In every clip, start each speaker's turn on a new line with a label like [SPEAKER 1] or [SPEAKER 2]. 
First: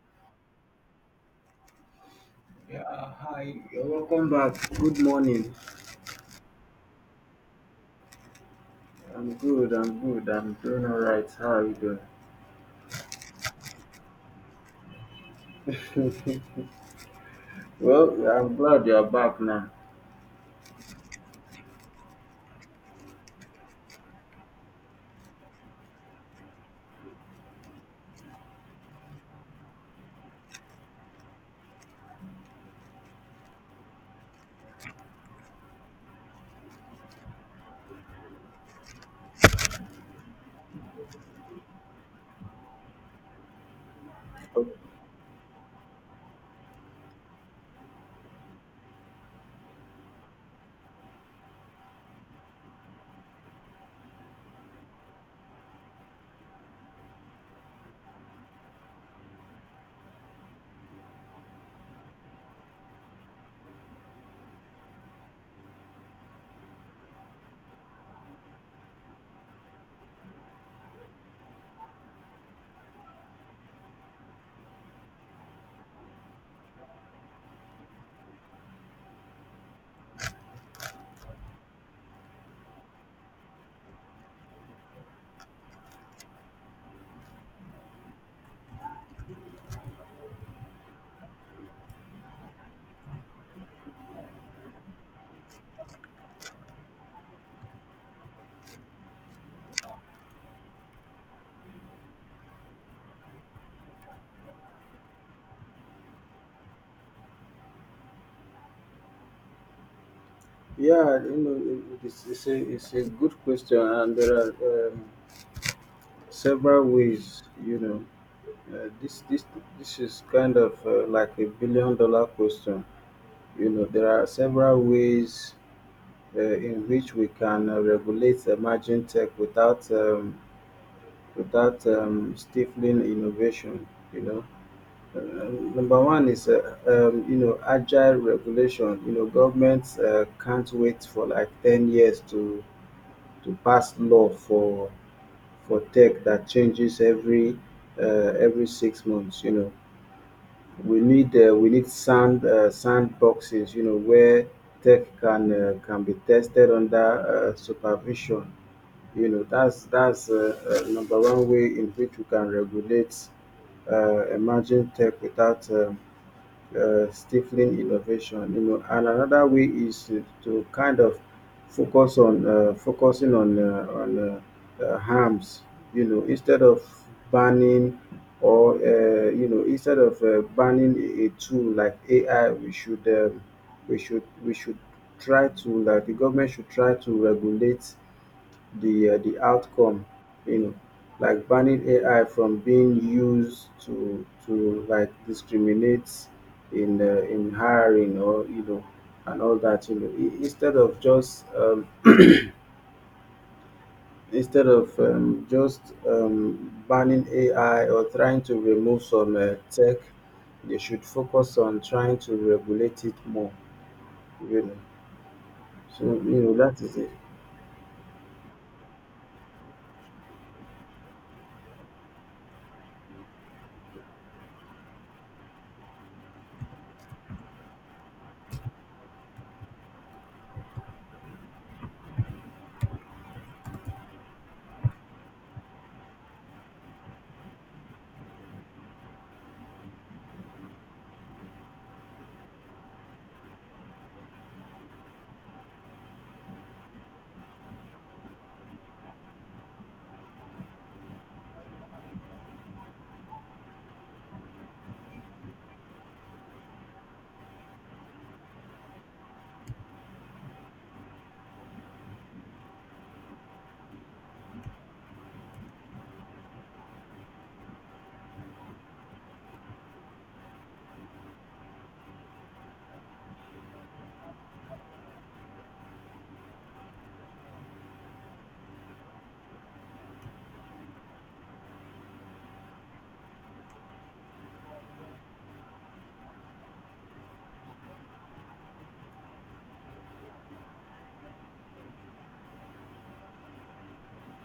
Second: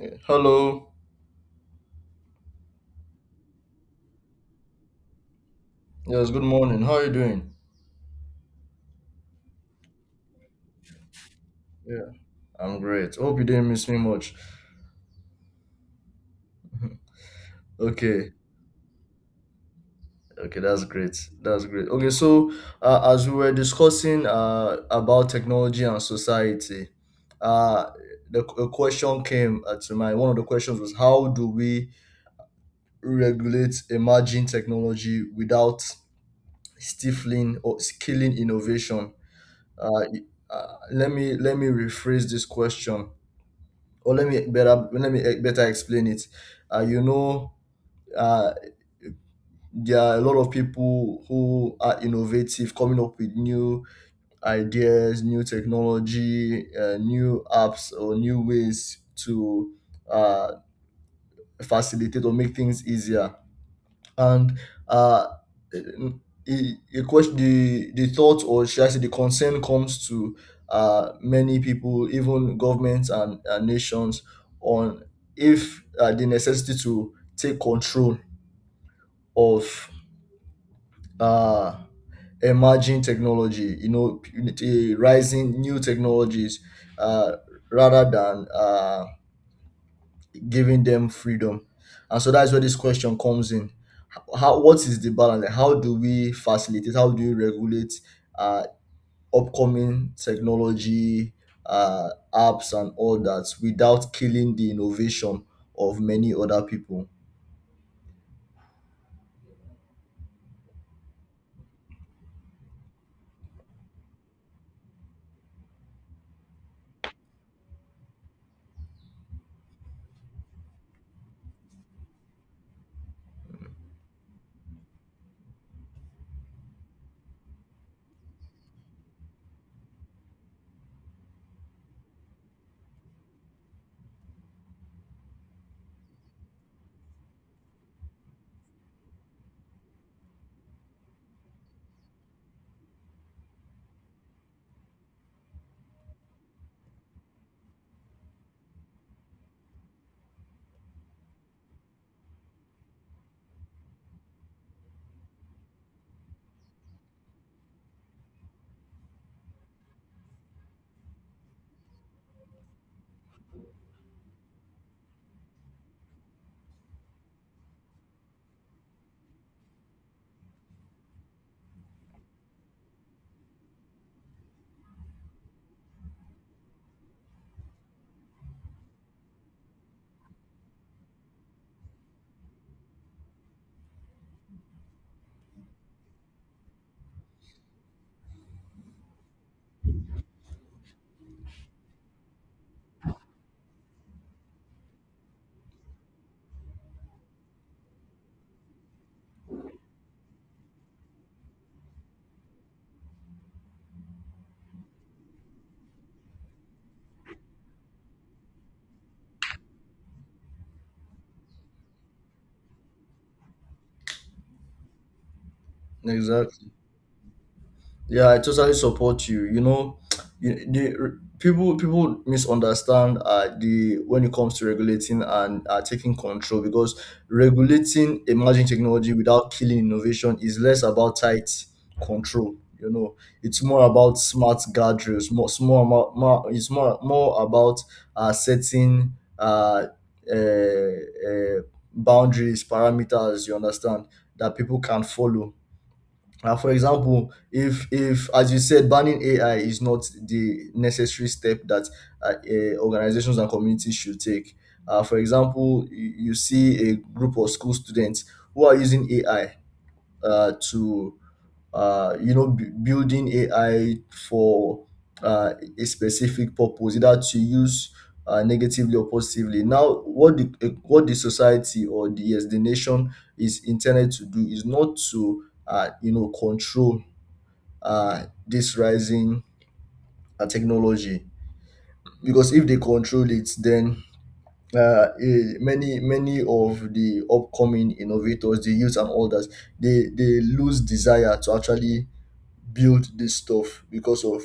[SPEAKER 1] Yeah. Hello.
[SPEAKER 2] Yeah, hi, you're welcome back. Good morning.
[SPEAKER 1] Yes, good morning. How are you doing?
[SPEAKER 2] I'm good, I'm good, I'm doing all right. How are you
[SPEAKER 1] Yeah. I'm great. Hope you didn't miss me much.
[SPEAKER 2] doing? Well,
[SPEAKER 1] Okay.
[SPEAKER 2] I'm glad you're back now.
[SPEAKER 1] Okay, that's great. That's great. Okay, so as we were discussing about technology and society, uh, the a question came to mind. One of the questions was, how do we regulate emerging technology without stifling or killing innovation? Uh, let me rephrase this question. Or Let me better explain it. Uh, you know, uh, there are a lot of people who are innovative, coming up with new ideas, new technology, new apps, or new ways to uh, facilitate or make things easier. and uh, a question, the thought, or should I say the concern, comes to many people, even governments and nations, on if the necessity to take control of uh, emerging technology, you know, the rising new technologies, uh, rather than giving them freedom. And so that's where this question comes in. How What is the balance? Like, how do we facilitate? How do we regulate uh, upcoming technology, apps, and all that without killing the innovation of many other people?
[SPEAKER 2] Yeah, you know, it's a good question, and there are several ways, you know. Uh, this, this, this is kind of like a $1 billion question. You know, there are several ways in which we can regulate emerging tech without stifling innovation. You know, #1 is you know agile regulation. You know, governments can't wait for like 10 years to pass law for tech that changes every 6 months. You know, we need sandboxes. You know, where tech can be tested under supervision. You know, that's #1 way in which we can regulate emerging tech without stifling innovation, you know. And another way is to kind of focusing on harms, you know, instead of banning, or you know, instead of banning a tool like AI. We should we should we should try to, like, the government should try to regulate the outcome, you know, like banning AI from being used to like discriminate in hiring, or you know, and all that, you know. I- instead of just banning AI or trying to remove some tech, they should focus on trying to regulate it more, you know. So you know,
[SPEAKER 1] Exactly.
[SPEAKER 2] that is it.
[SPEAKER 1] Yeah, I totally support you. You know, you, the people people misunderstand the when it comes to regulating and taking control, because regulating emerging technology without killing innovation is less about tight control. You know, it's more about smart guardrails. More, it's more, more, more it's more more about setting uh, uh, uh, boundaries, parameters. You understand, that people can follow. For example, if, as you said, banning AI is not the necessary step that organizations and communities should take. For example, you see a group of school students who are using AI to building AI for a specific purpose, either to use negatively or positively. Now, what the society, or the nation, is intended to do is not to control this rising technology. Because if they control it, then many of the upcoming innovators, the youth and others, they lose desire to actually build this stuff, because of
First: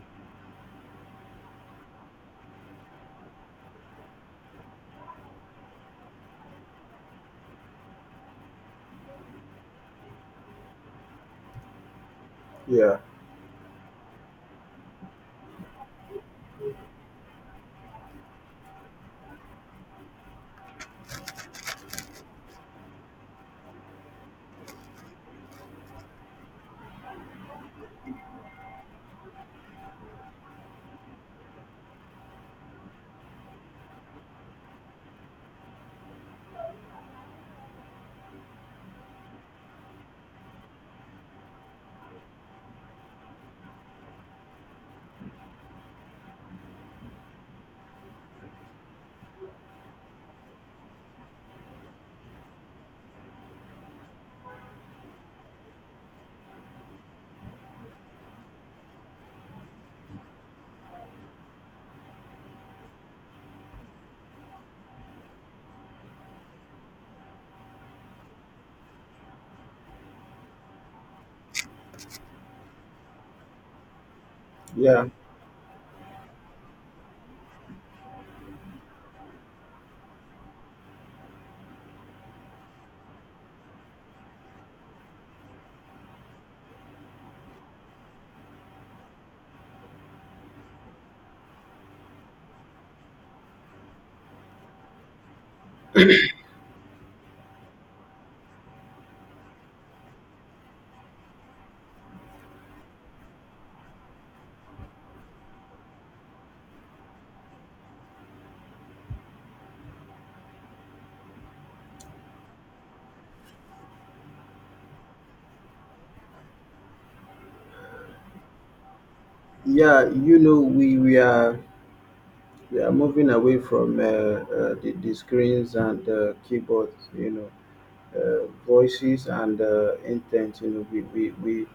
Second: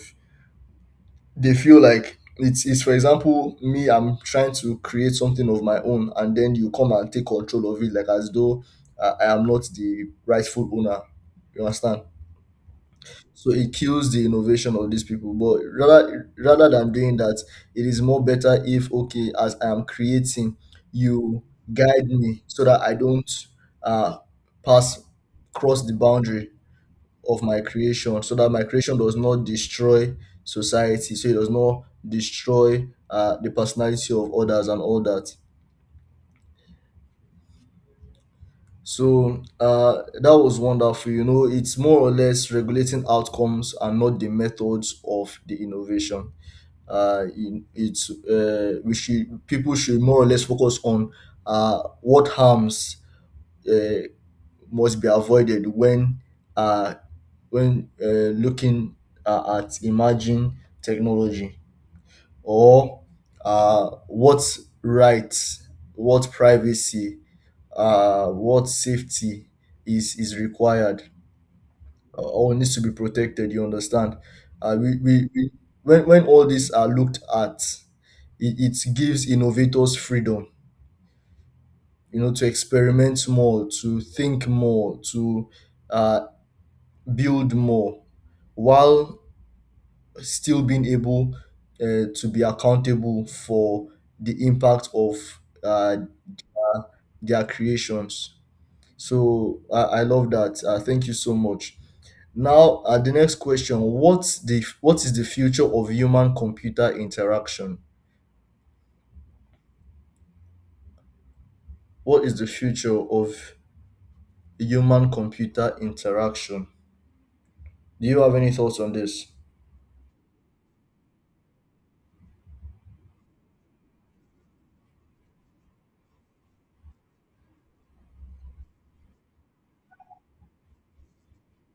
[SPEAKER 1] they feel like it's, for example, me, I'm trying to create something of my own, and then you come and take control of it, like as though I am not the rightful owner. You understand?
[SPEAKER 2] yeah
[SPEAKER 1] So it kills the innovation of these people. But rather than doing that, it is more better if, okay, as I am creating, you guide me so that I don't uh pass cross the boundary of my creation, so that my creation does not destroy society, so it does not destroy the personality of others, and all that. So that was wonderful. You know, it's more or less regulating outcomes and not the methods of the innovation. In, it's We should, people should more or less focus on what harms uh, must be avoided when uh looking at emerging technology, or what rights, what privacy, what safety is required. All needs to be protected. You understand?
[SPEAKER 2] yeah
[SPEAKER 1] We when all these are looked at, it gives innovators freedom. You know, to experiment more, to think more, to uh, build more, while still being able to be accountable for the impact of their creations. So I love that. Thank you so much. Now, the next question: what is the future of human computer interaction? What is the future of human computer interaction? Do you have any thoughts on this?
[SPEAKER 2] yeah You know, we are moving away from the screens and keyboards, you know, voices and intent. You know, we we, we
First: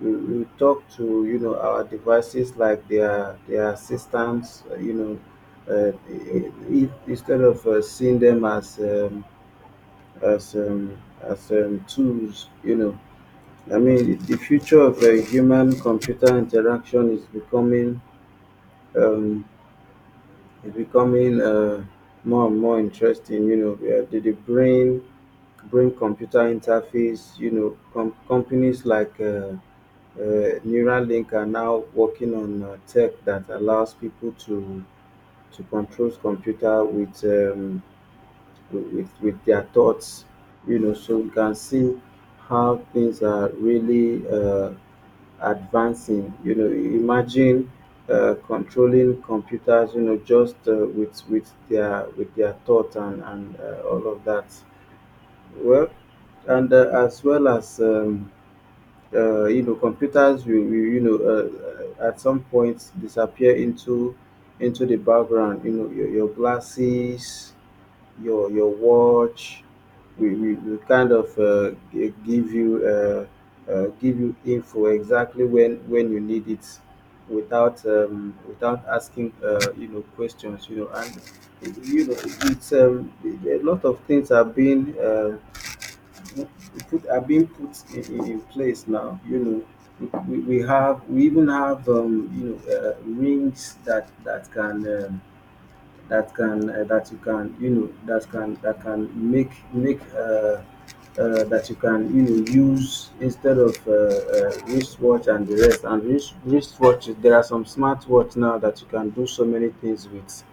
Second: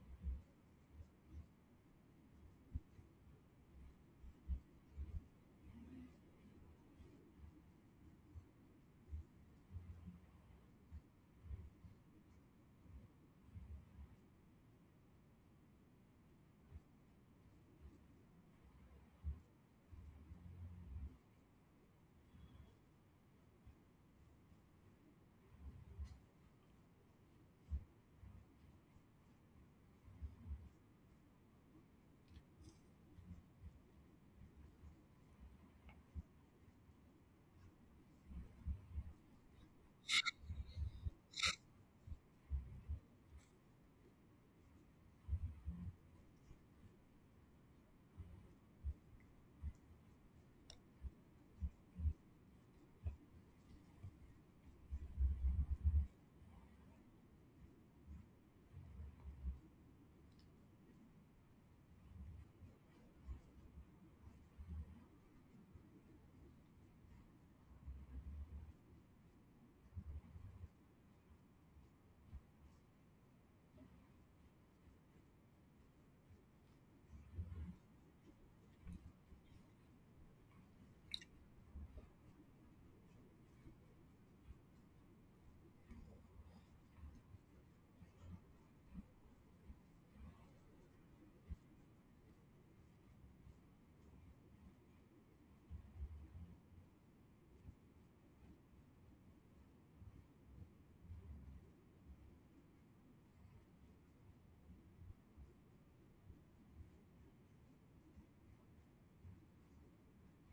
[SPEAKER 2] we we talk to, you know, our devices like their assistants. Uh, i- Instead of seeing them as as um, tools. You know, I mean, the future of human computer interaction is becoming. Um, it's becoming more and more interesting. You know, where they bring computer interface. You know, companies like uh, Neuralink are now working on tech that allows people to control computer with with their thoughts. You know, so we can see how things are really advancing. You know, imagine controlling computers. You know, just with their thought, and all of that. Well, and as well as you know, computers will, you know, at some point disappear into the background. You know, your glasses, your watch. We kind of give you info exactly when you need it, without without asking you know, questions, you know. And you know, it's a lot of things are being put are being put in place now, you know. We even have you know, rings that that can that can that you can, you know, that can make that you can, you know, use instead of wristwatch, and the rest, and wristwatch. There are some smartwatch now that you can do so many things with.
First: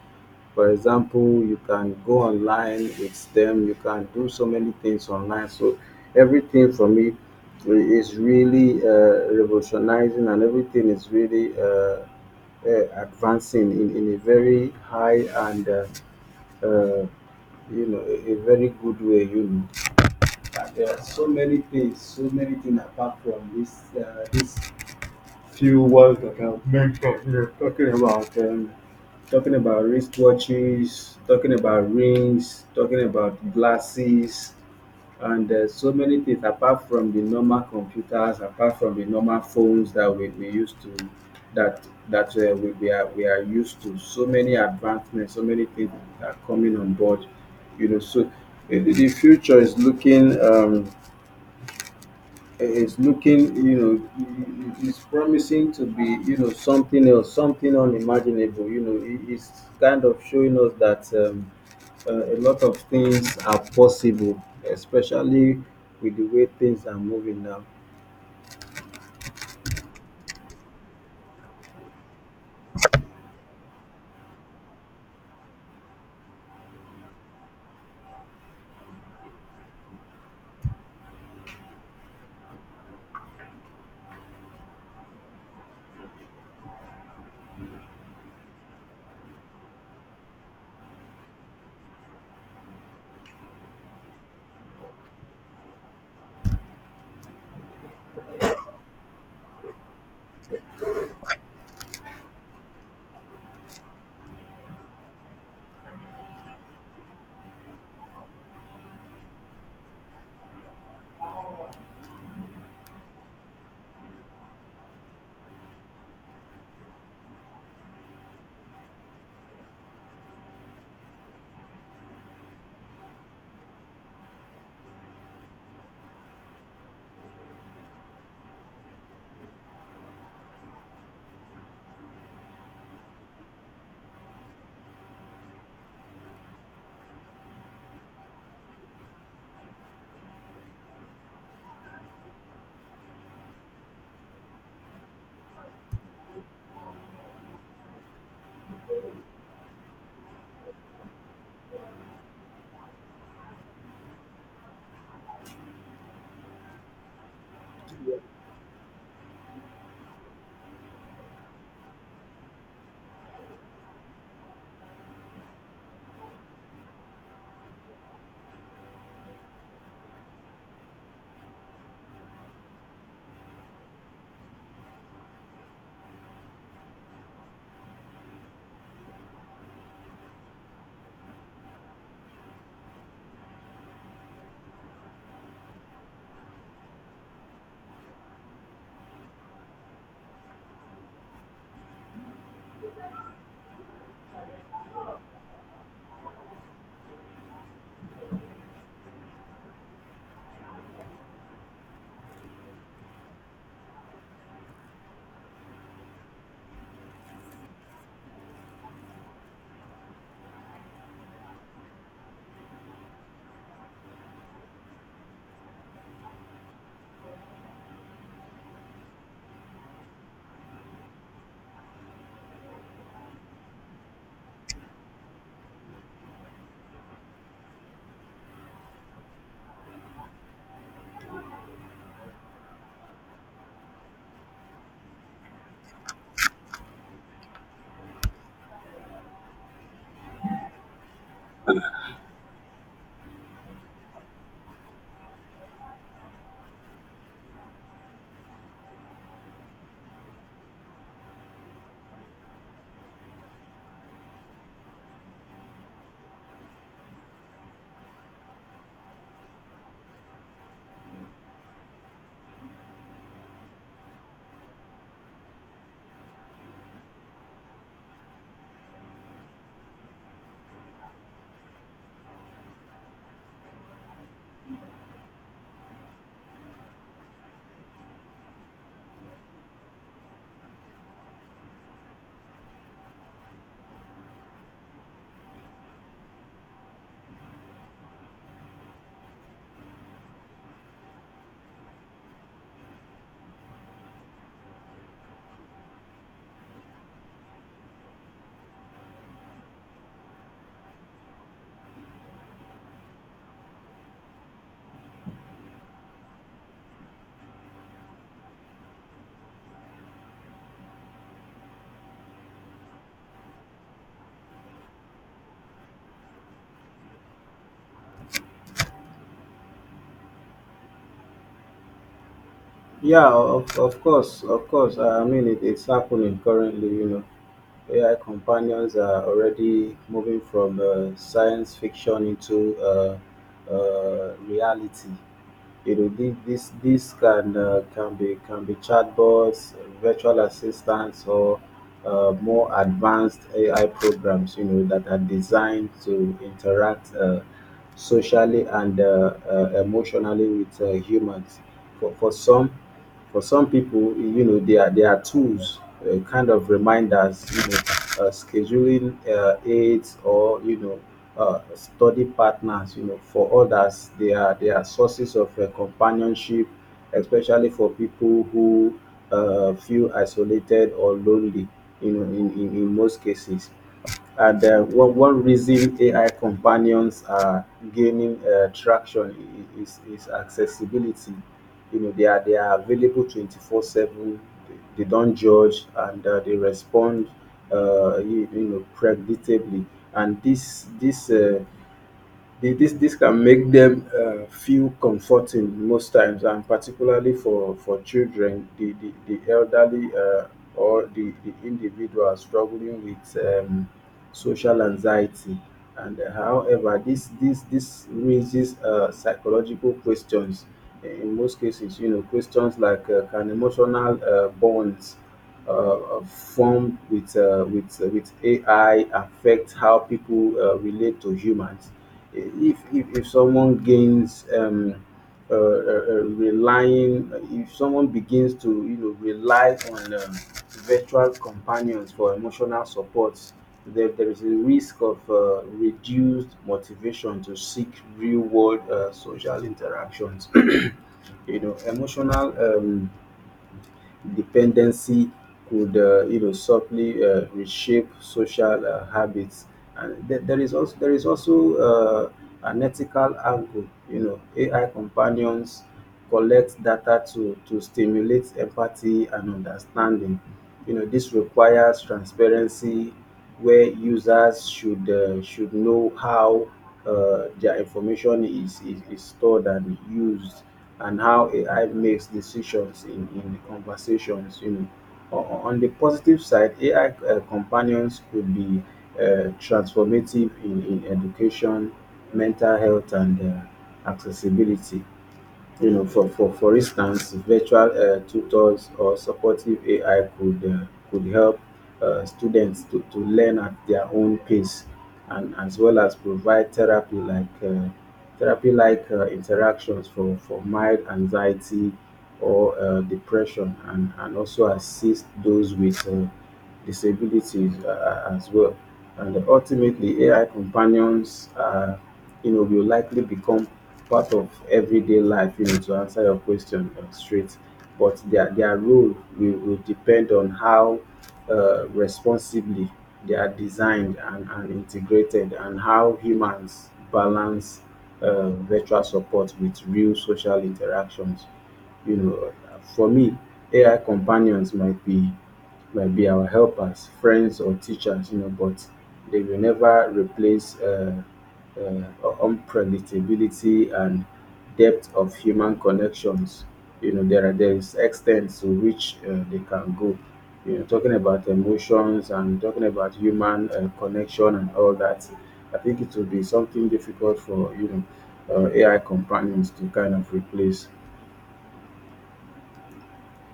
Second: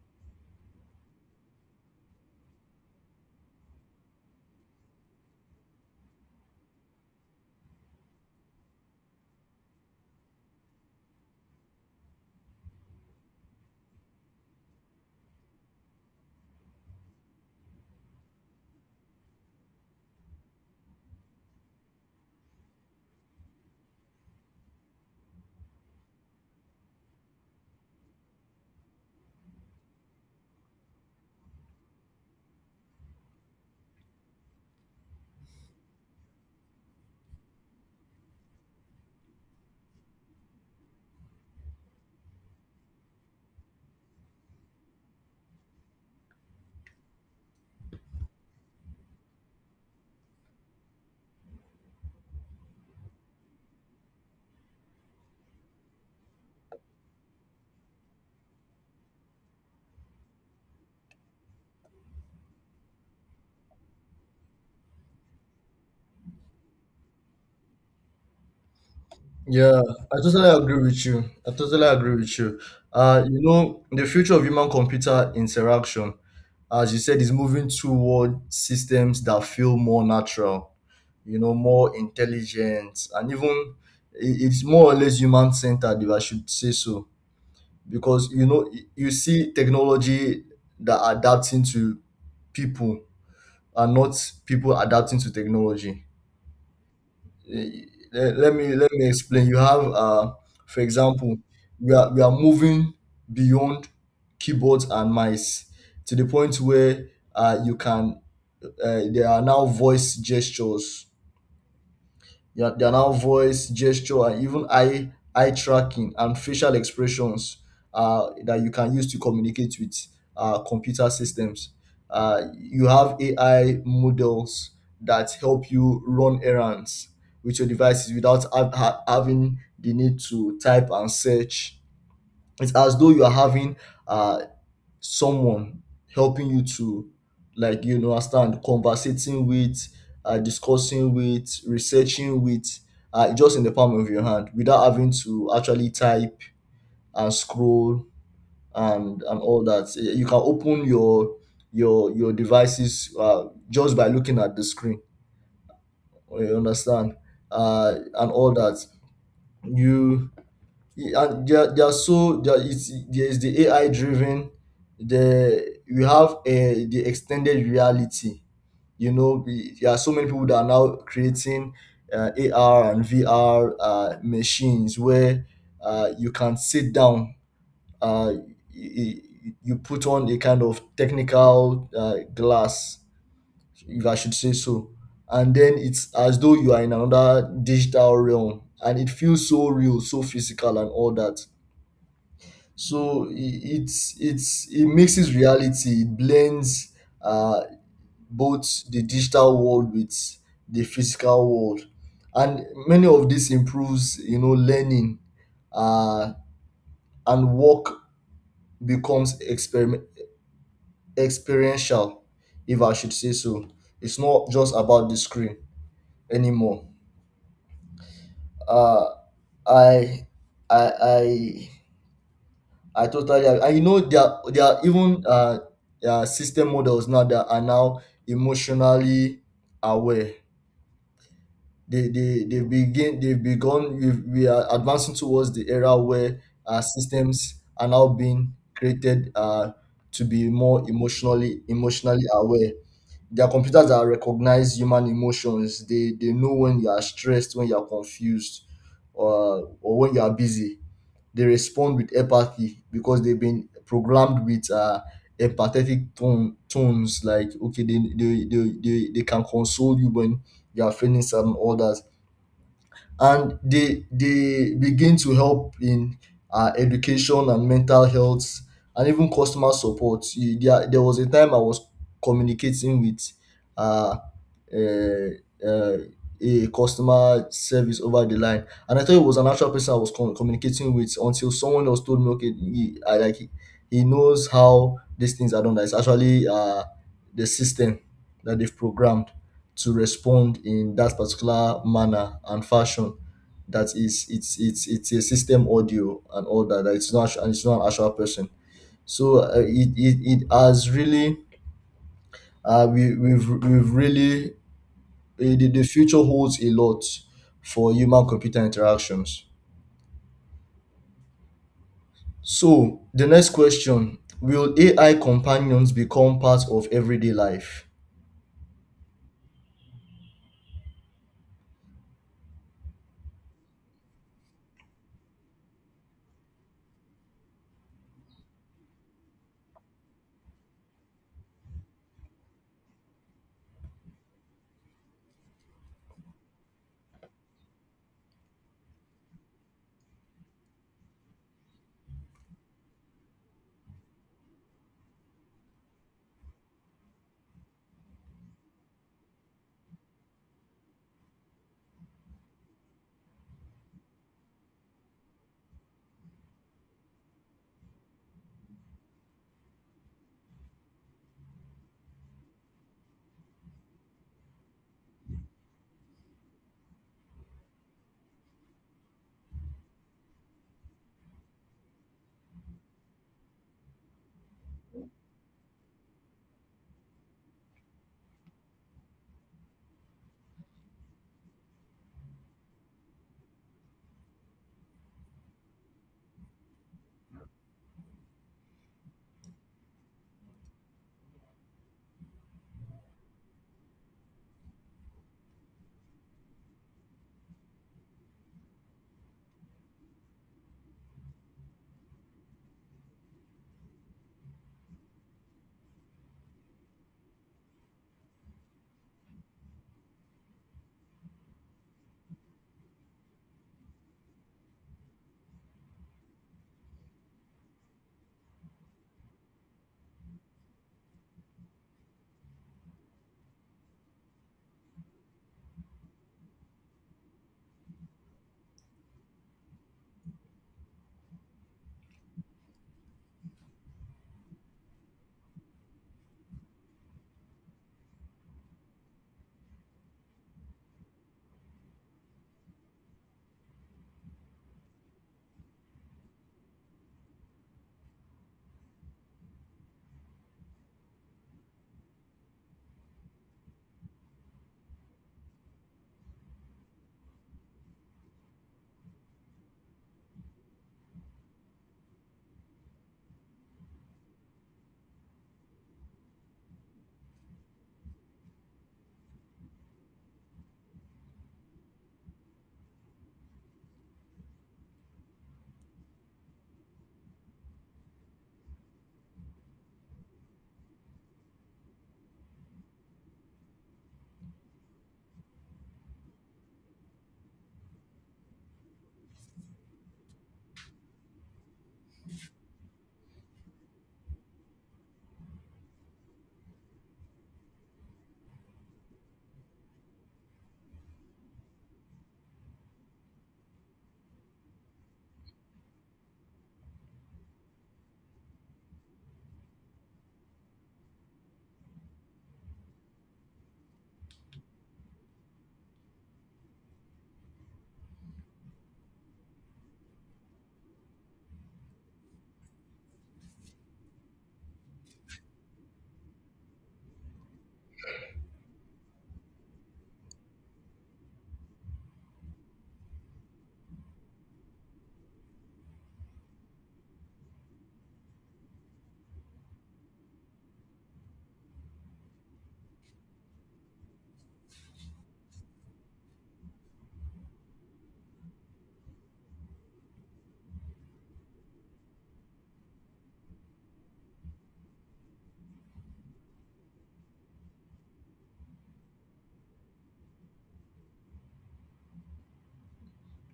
[SPEAKER 2] For example, you can go online with them, you can do so many things online. So everything for me is really revolutionizing, and everything is really advancing in a very high and uh, you know, a very good way, you know. And there are so many things, so many things apart from uh, this few ones that I've mentioned. We're talking about wristwatches, talking about rings, talking about glasses, and so many things apart from the normal computers, apart from the normal phones that we used to, that that we are used to. So many advancements, so many things are coming on board. You know, so the future is looking. It's looking, you know, it's promising to be, you know, something else, something unimaginable. You know, it's kind of showing us that a lot of things are possible, especially with the way things are moving now.
[SPEAKER 1] Yeah, I totally agree with you. I totally agree with you. You know, the future of human computer interaction, as you said, is moving toward systems that feel more natural, you know, more intelligent, and even it's more or less human centered, if I should say so. Because, you know, you see technology that adapting to people, and not people adapting to technology. Let me explain. You have For example, we are moving beyond keyboards and mice to the point where you can there are now voice gestures their now voice, gesture, and even eye tracking and facial expressions that you can use to communicate with computer systems. You have AI models that help you run errands with your devices without having the need to type and search. It's as though you are having uh, someone helping you to, understand, conversating with discussing with, researching with, just in the palm of your hand, without having to actually type and scroll and all that. Eh, you can open your devices just by looking at the screen, you understand, and all that. You Yeah, they are, so there is the AI driven. The You have the extended reality. You know, there are so many people that are now creating AR and VR machines where you can sit down. Uh, you, you put on a kind of technical glass, if I should say so, and then it's as though you are in another digital realm, and it feels so real, so physical, and all that. So it mixes reality. It blends uh, both the digital world with the physical world, and many of this improves, you know, learning, uh, and work, becomes experiment experiential, if I should say so. It's not just about the screen anymore. Uh, I I I I totally agree. And you know, there are even system models now that are now emotionally aware. They begin they've begun. We are advancing towards the era where systems are now being created to be more emotionally aware. Their Computers that recognize human emotions, they know when you are stressed, when you are confused, or when you are busy. They respond with empathy, because they've been programmed with empathetic tones, like, okay, they can console you when you are feeling some others. And they begin to help in education and mental health, and even customer support. There there was a time I was communicating with uh, uh, uh, a customer service over the line, and I thought it was an actual person I was communicating with, until someone else told me, okay, he, I, like he knows how these things are done. That it's actually the system that they've programmed to respond in that particular manner and fashion. That is it's, it's a system audio and all that, that it's not an actual person. So it, it has really we've really the future holds a lot for human computer interactions. So the next question: will AI companions become part of everyday life?
[SPEAKER 2] Yeah, of course, of course. I mean, it, it's happening currently, you know. AI companions are already moving from science fiction into reality. You know, this can can be chatbots, virtual assistants, or more advanced AI programs. You know, that are designed to interact socially and emotionally with humans. For for some for some people, you know, they are tools, kind of reminders, you know, scheduling aids, or you know, study partners. You know, for others, they are sources of companionship, especially for people who feel isolated or lonely. You know, in most cases. And one reason AI companions are gaining traction is accessibility. You know, they are available 24/7, they they don't judge, and they respond, you, you know, predictably. And this can make them feel comforting most times, and particularly for children, the elderly, the individual struggling with social anxiety. And however, this raises psychological questions in most cases, you know. Questions like, can emotional bonds formed with with AI affect how people relate to humans? If someone if someone begins to, you know, rely on virtual companions for emotional support, there is a risk of reduced motivation to seek real world social interactions. You know, emotional, dependency could you know, subtly reshape social habits. And there is also an ethical angle, you know. AI companions collect data to stimulate empathy and understanding. You know, this requires transparency, where users should know how their information is stored and used, and how AI makes decisions in conversations, you know. O- On the positive side, AI companions could be transformative in education, mental health, and accessibility. You know, for instance, virtual tutors or supportive AI could help students to learn at their own pace, and as well as provide therapy like interactions for mild anxiety or depression, and also assist those with disabilities as well. And ultimately, AI companions, you know, will likely become part of everyday life, you know, to answer your question straight. But their role will depend on how responsibly they are designed and integrated, and how humans balance virtual support with real social interactions, you know. For me, ai companions might be our helpers, friends, or teachers, you know, but they will never replace unpredictability and depth of human connections. You know, there is extent to which they can go. You know, talking about emotions, and talking about human connection and all that. I think it will be something difficult for, you know, AI companions to kind of replace.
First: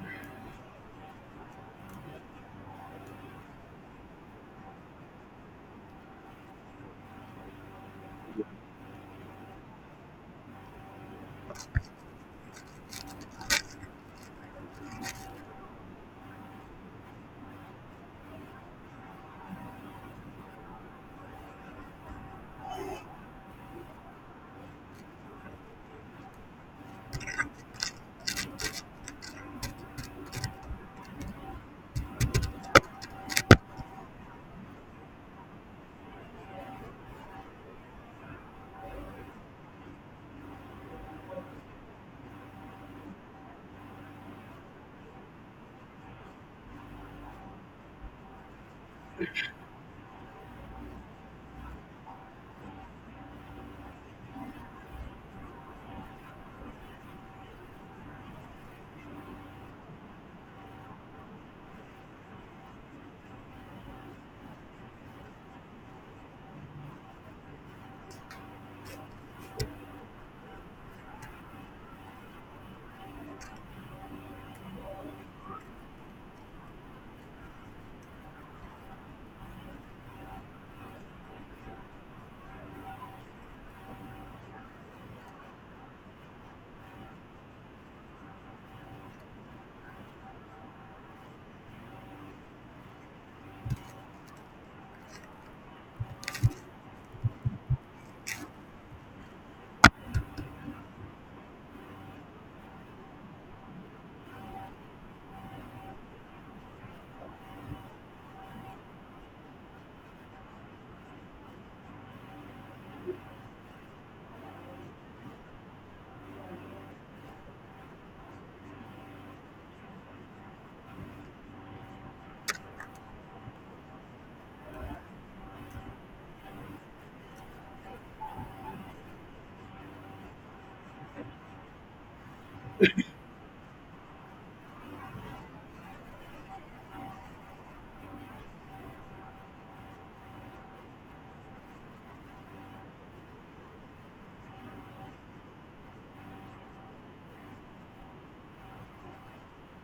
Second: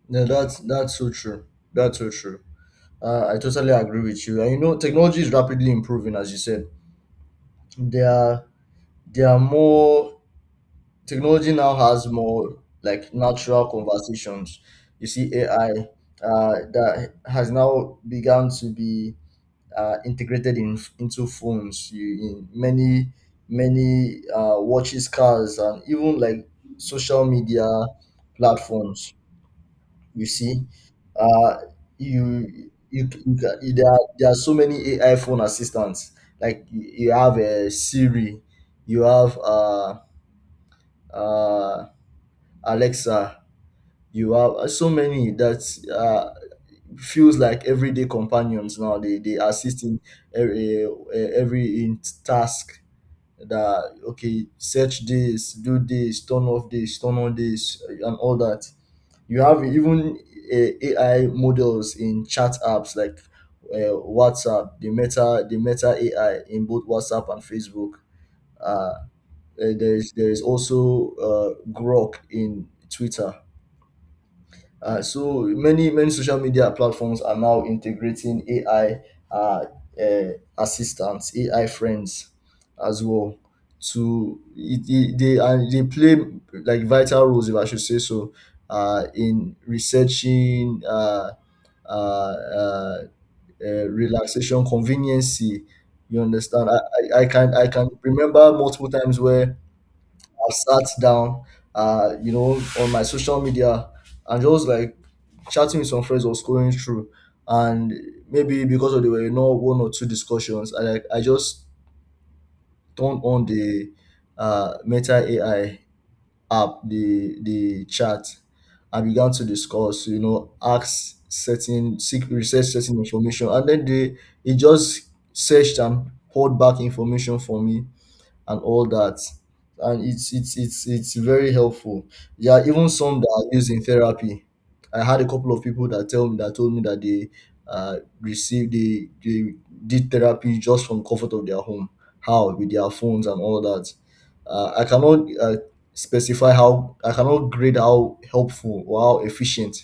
[SPEAKER 1] Yeah That's so true. That's so true. I totally agree with you. And you know, technology is rapidly improving, as you said. There are there are more Technology now has more like natural conversations. You see, AI that has now begun to be integrated in into phones, in many watches, cars, and even like social media platforms. You see, uh, you there are so many AI phone assistants. Like you you have a Siri, you have uh, Alexa, you have so many that uh, feels like everyday companions now. They assist in every in task. That, okay, search this, do this, turn off this, turn on this, and all that. You have even AI models in chat apps like WhatsApp, the Meta AI in both WhatsApp and Facebook. Uh, there is also Grok in Twitter. So many social media platforms are now integrating AI, uh, uh, assistants, AI friends, as well. To it, it, they and They play like vital roles, if I should say so, in researching, uh, uh, relaxation, conveniency. You understand? I can, remember multiple times where I've sat down, you know, on my social media and just like chatting with some friends or scrolling through. And maybe because of there were not one or two discussions, I just turned on the Meta AI app, the chat, and began to discuss. You know, ask certain seek research certain information, and then they it just searched and poured back information for me and all that. And it's very helpful. Yeah, even some that are used in therapy. I had a couple of people that tell me that told me that they received, they did therapy just from comfort of their home, how with their phones and all that. I cannot specify how I cannot grade how helpful or how efficient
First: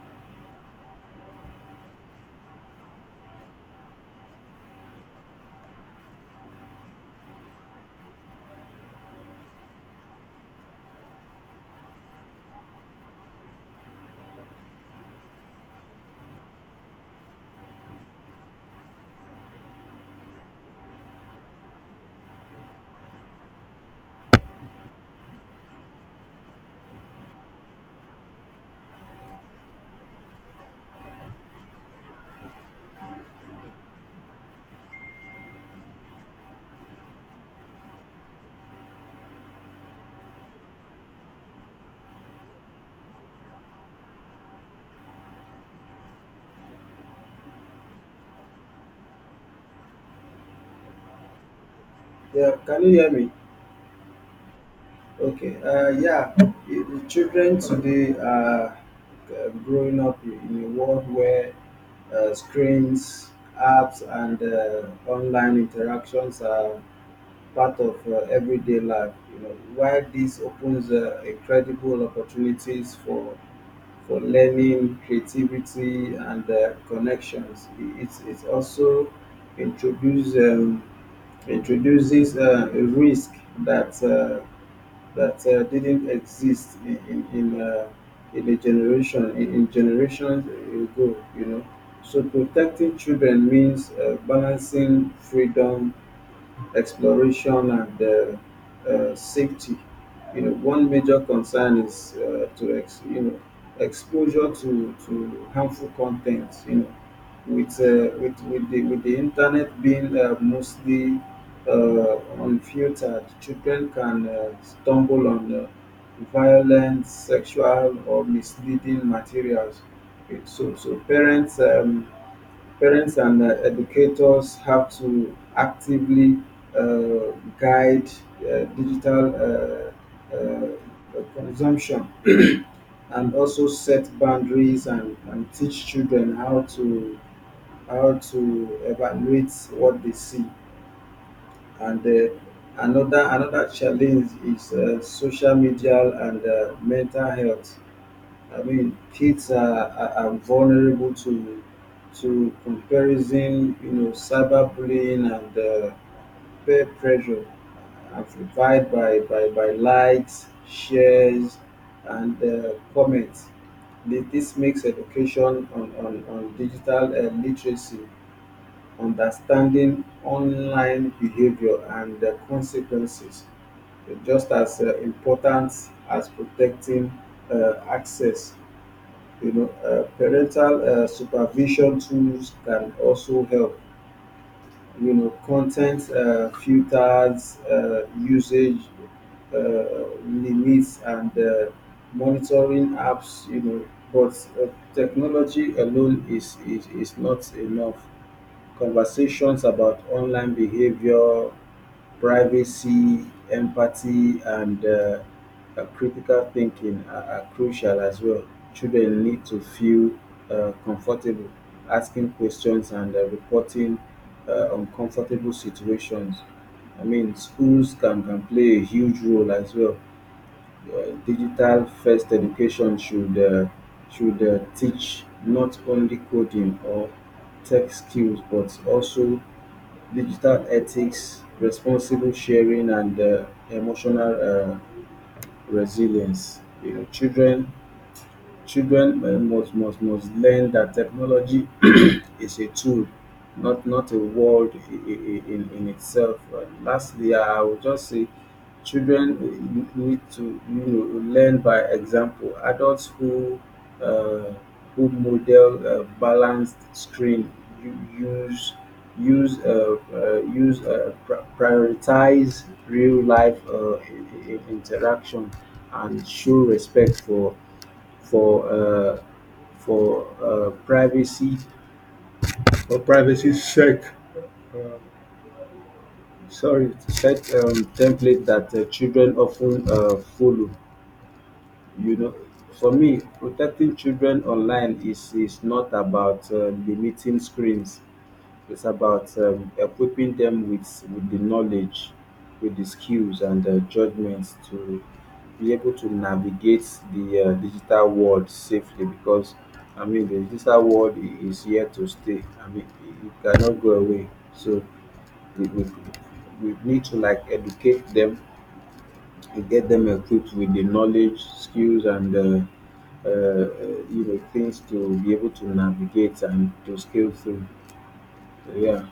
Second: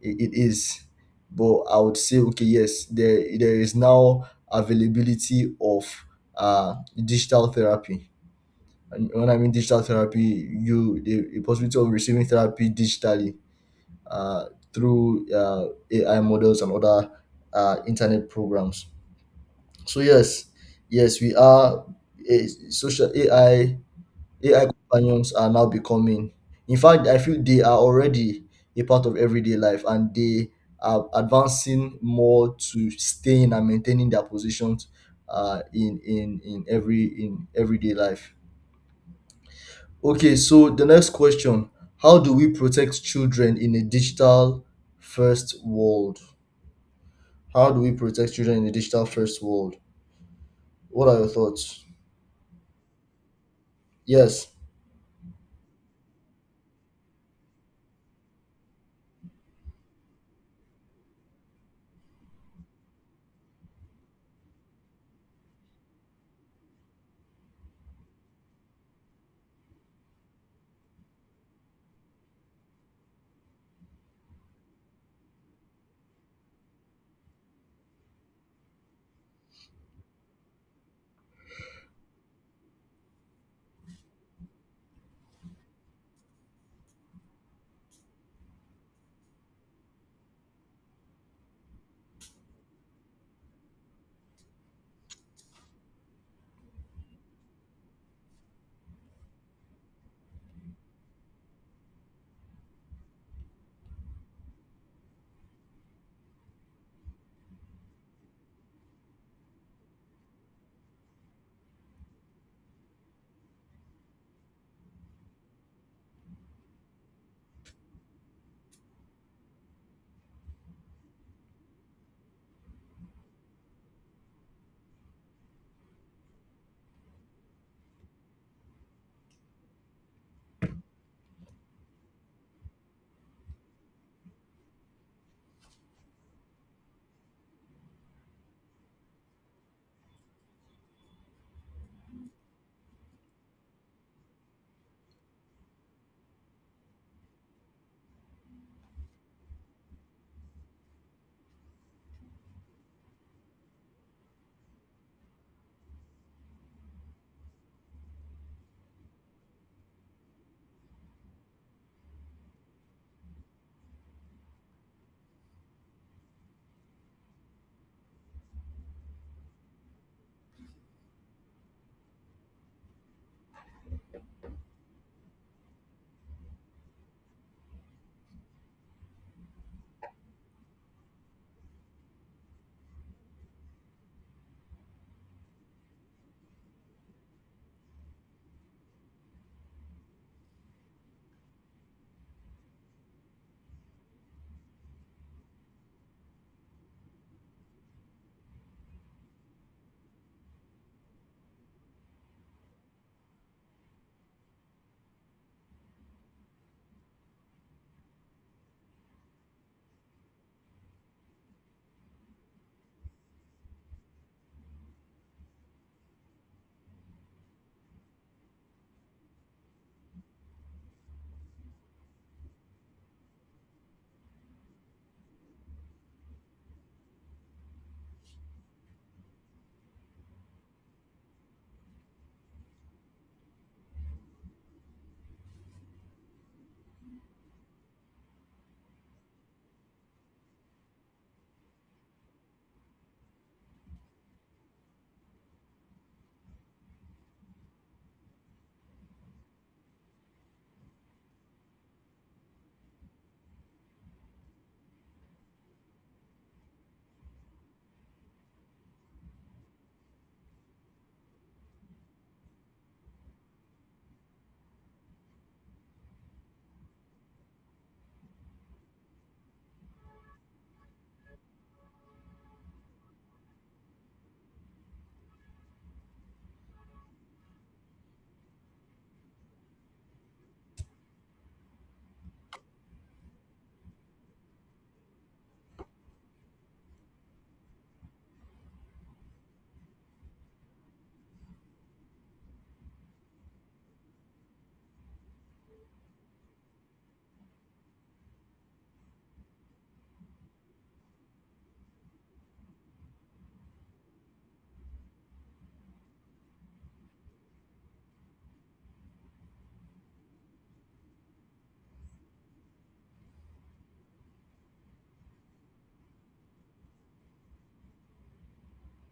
[SPEAKER 1] it is. But I would say okay, yes, there is now availability of uh digital therapy. And when I mean digital therapy, you the, possibility of receiving therapy digitally, uh, through AI models and other internet programs. So yes, yes, we are a social AI AI companions are now becoming. In fact, I feel they are already a part of everyday life, and they are advancing more to staying and maintaining their positions, in everyday life. Okay, so the next question: how do we protect children in a digital first world? How do we protect children in a digital first world? What are your thoughts?
[SPEAKER 2] Yeah, can you hear me?
[SPEAKER 1] Yes.
[SPEAKER 2] Okay, yeah, the children today are growing up in a world where screens, apps, and online interactions are part of everyday life. You know, while this opens incredible opportunities for learning, creativity, and connections, it's also introduce um, introduces a risk that didn't exist in generations ago, you know. So protecting children means balancing freedom, exploration, and safety. You know, one major concern is you know, exposure to harmful content. You know, with with the internet being mostly uh, unfiltered, children can stumble on violent, sexual, or misleading materials. Okay, so so parents. Parents and educators have to actively uh, guide digital consumption, and also set boundaries, and teach children how to evaluate what they see. And another challenge is social media and mental health. I mean, are vulnerable to comparison, you know, cyberbullying, and peer pressure, amplified by likes, shares, and comments. This makes education on digital literacy, understanding online behavior and the consequences, just as important as protecting access, you know. Parental supervision tools can also help. You know, content filters, usage limits, and monitoring apps. You know, but uh, technology alone is not enough. Conversations about online behavior, privacy, empathy, and critical thinking are crucial as well. Children need to feel comfortable asking questions and reporting uncomfortable situations. I mean, schools can play a huge role as well. Digital first education should teach not only coding or tech skills, but also digital ethics, responsible sharing, and emotional resilience. You know, children must learn that technology is a tool, not not a world in itself. Lastly, I would just say children need to, you know, learn by example. Adults uh, who model balanced screen u- use use prioritize real life interaction, and show respect for for uh, for privacy, or privacy sorry, set template that children often follow. You know, for me, protecting children online is not about limiting screens. It's about equipping them with the knowledge, with the skills, and the judgments to be able to navigate the digital world safely. Because I mean, the digital world is here to stay. I mean, it cannot go away. So we, we, we need to like educate them, and get them equipped with the knowledge, skills, and you know, things to be able to navigate and to scale through. So, yeah.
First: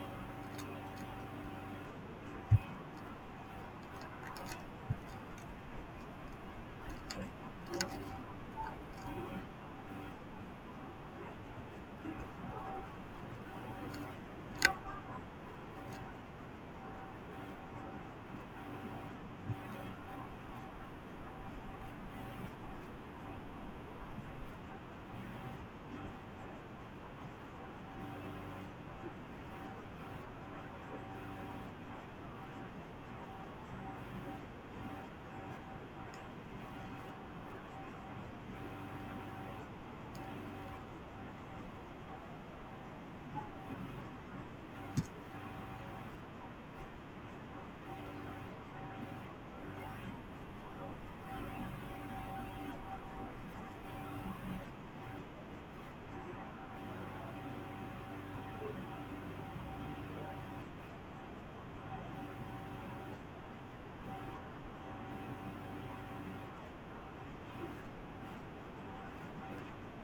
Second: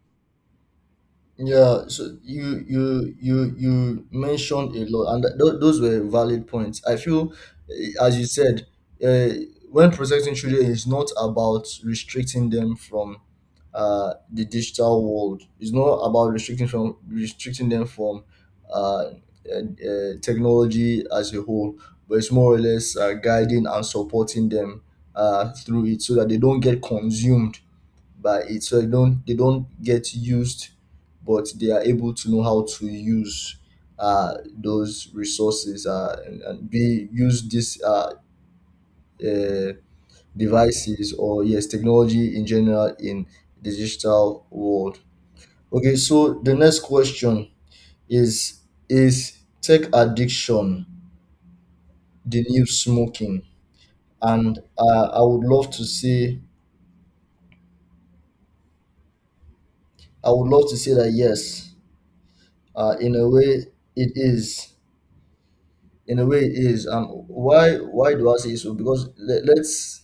[SPEAKER 1] Yeah, so you mentioned a lot, and those were valid points. I feel, eh, as you said, uh, when protecting children is not about restricting them from the digital world. It's not about restricting them from uh, uh, technology as a whole, but it's more or less guiding and supporting them through it so that they don't get consumed by it, so they don't get used, but they are able to know how to use those resources, and be use these uh, devices, or yes, technology in general, in the digital world. Okay, so the next question is tech addiction the new smoking? And I would love to say, that yes, in a way it is, in a way it is. Why do I say so? Because let's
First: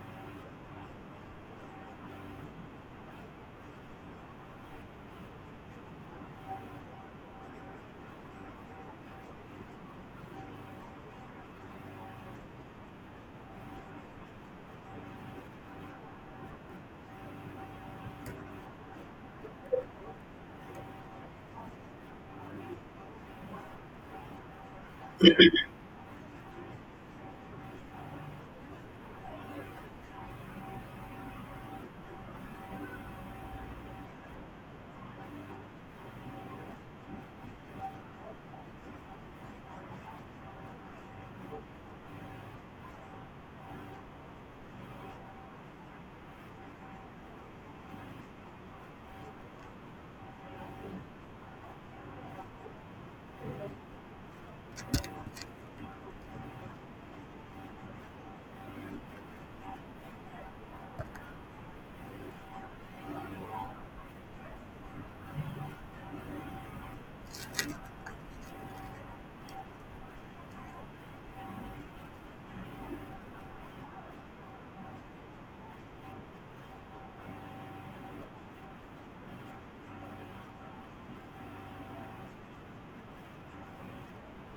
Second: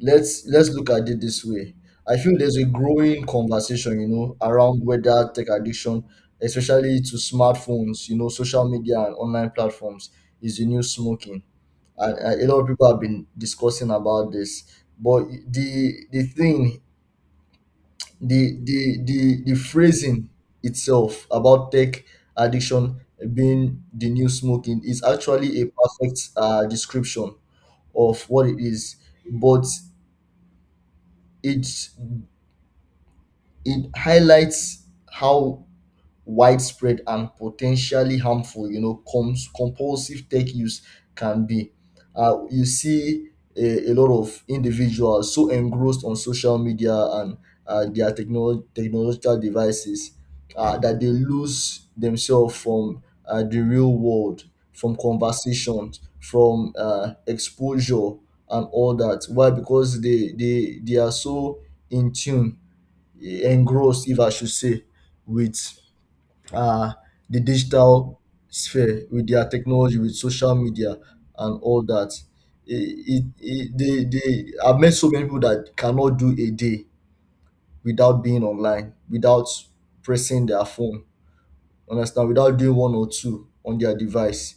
[SPEAKER 1] let's let's look at it this way. I feel there's a growing conversation, you know, around whether tech addiction, especially to smartphones, you know, social media and online platforms, is the new smoking. And a lot of people have been discussing about this. But the thing the phrasing itself about tech addiction being the new smoking is actually a perfect description of what it is. But it it highlights how widespread and potentially harmful, you know, comes compulsive tech use can be. You see a lot of individuals so engrossed on social media and their technological devices, that they lose themselves from the real world, from conversations, from exposure and all that. Why? Because they are so in tune, engrossed if I should say, with uh, the digital sphere, with their technology, with social media and all that. I've met so many people that cannot do a day without being online, without pressing their phone, understand, without doing one or two on their device.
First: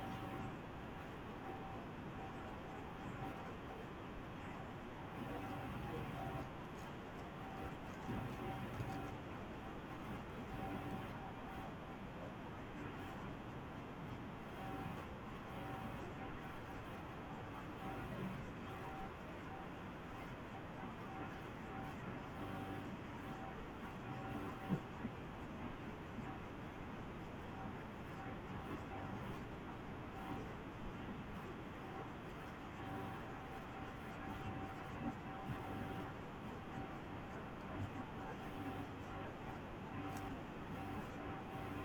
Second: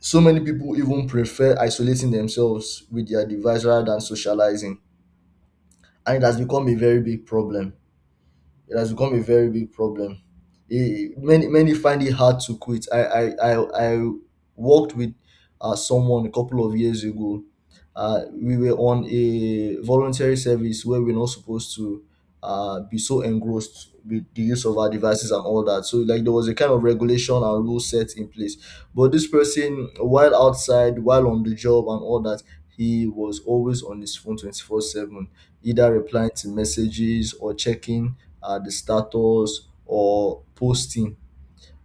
[SPEAKER 1] So many people even prefer isolating themselves with their device rather than socializing. And it has become a very big problem. It has become a very big problem. Eh, many many find it hard to quit. I worked with someone a couple of years ago. We were on a voluntary service where we're not supposed to be so engrossed with the use of our devices and all that. So like there was a kind of regulation and rule set in place. But this person, while outside, while on the job and all that, he was always on his phone 24/7, either replying to messages or checking the status or posting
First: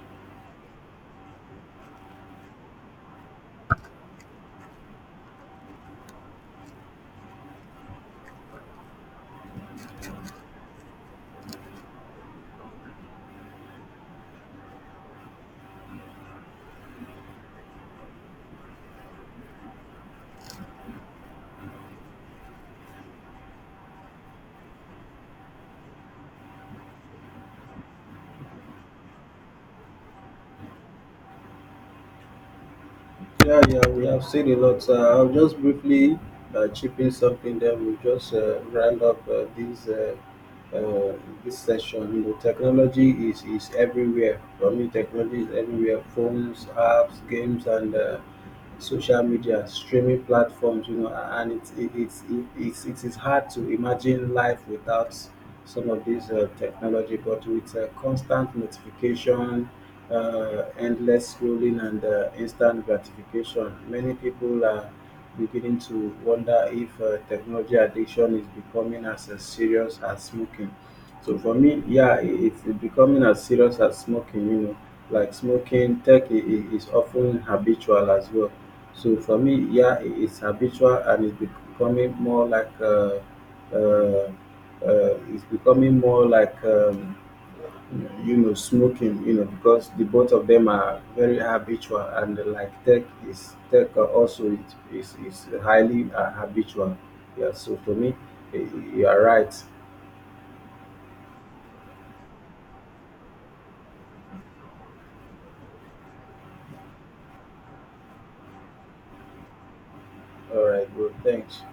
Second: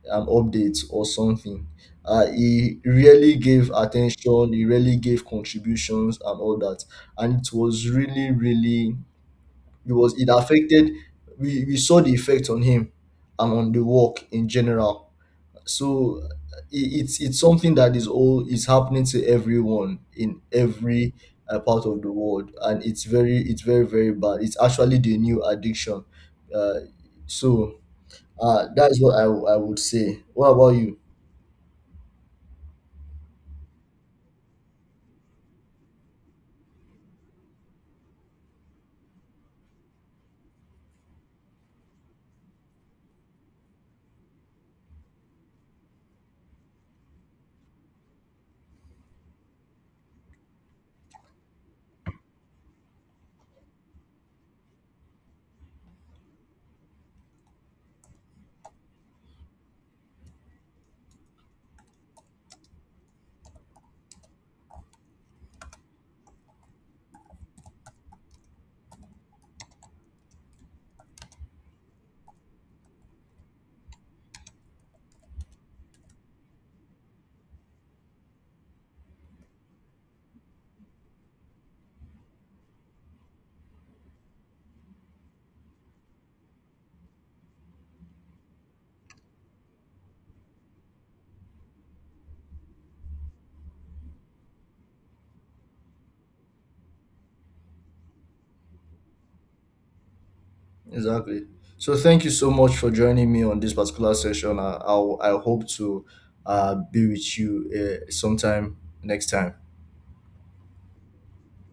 [SPEAKER 1] an update or something. He really gave attention, he really gave contributions and all that. And it was really, really, it affected, we saw the effect on him and on the work in general. So it's something that is is happening to everyone in every part of the world. And it's very, very bad. It's actually the new addiction. Uh, so that's what I would say. What about you?
[SPEAKER 2] Yeah, yeah, we have seen a lot. I'll just briefly chip in something that will just round up uh, this session. You know, technology is everywhere. I mean, technology is everywhere. Phones, apps, games, and social media, streaming platforms, you know. And it's it is hard to imagine life without some of these technology. But with constant notification, endless scrolling, and instant gratification, many people are beginning to wonder if technology addiction is becoming as serious as smoking. So for me, yeah, it, it's becoming as serious as smoking, you know. Like smoking, tech is often habitual as well. So for me, yeah, it's habitual, and it's becoming more like, uh, it's becoming more like, you know, smoking, you know, because the both of them are very habitual. And like tech are also is highly habitual. Yeah, so for me, you are right.
[SPEAKER 1] Exactly. So thank you so much for joining me on this particular session. I hope to be with you sometime next time.
[SPEAKER 2] All right, good, thanks.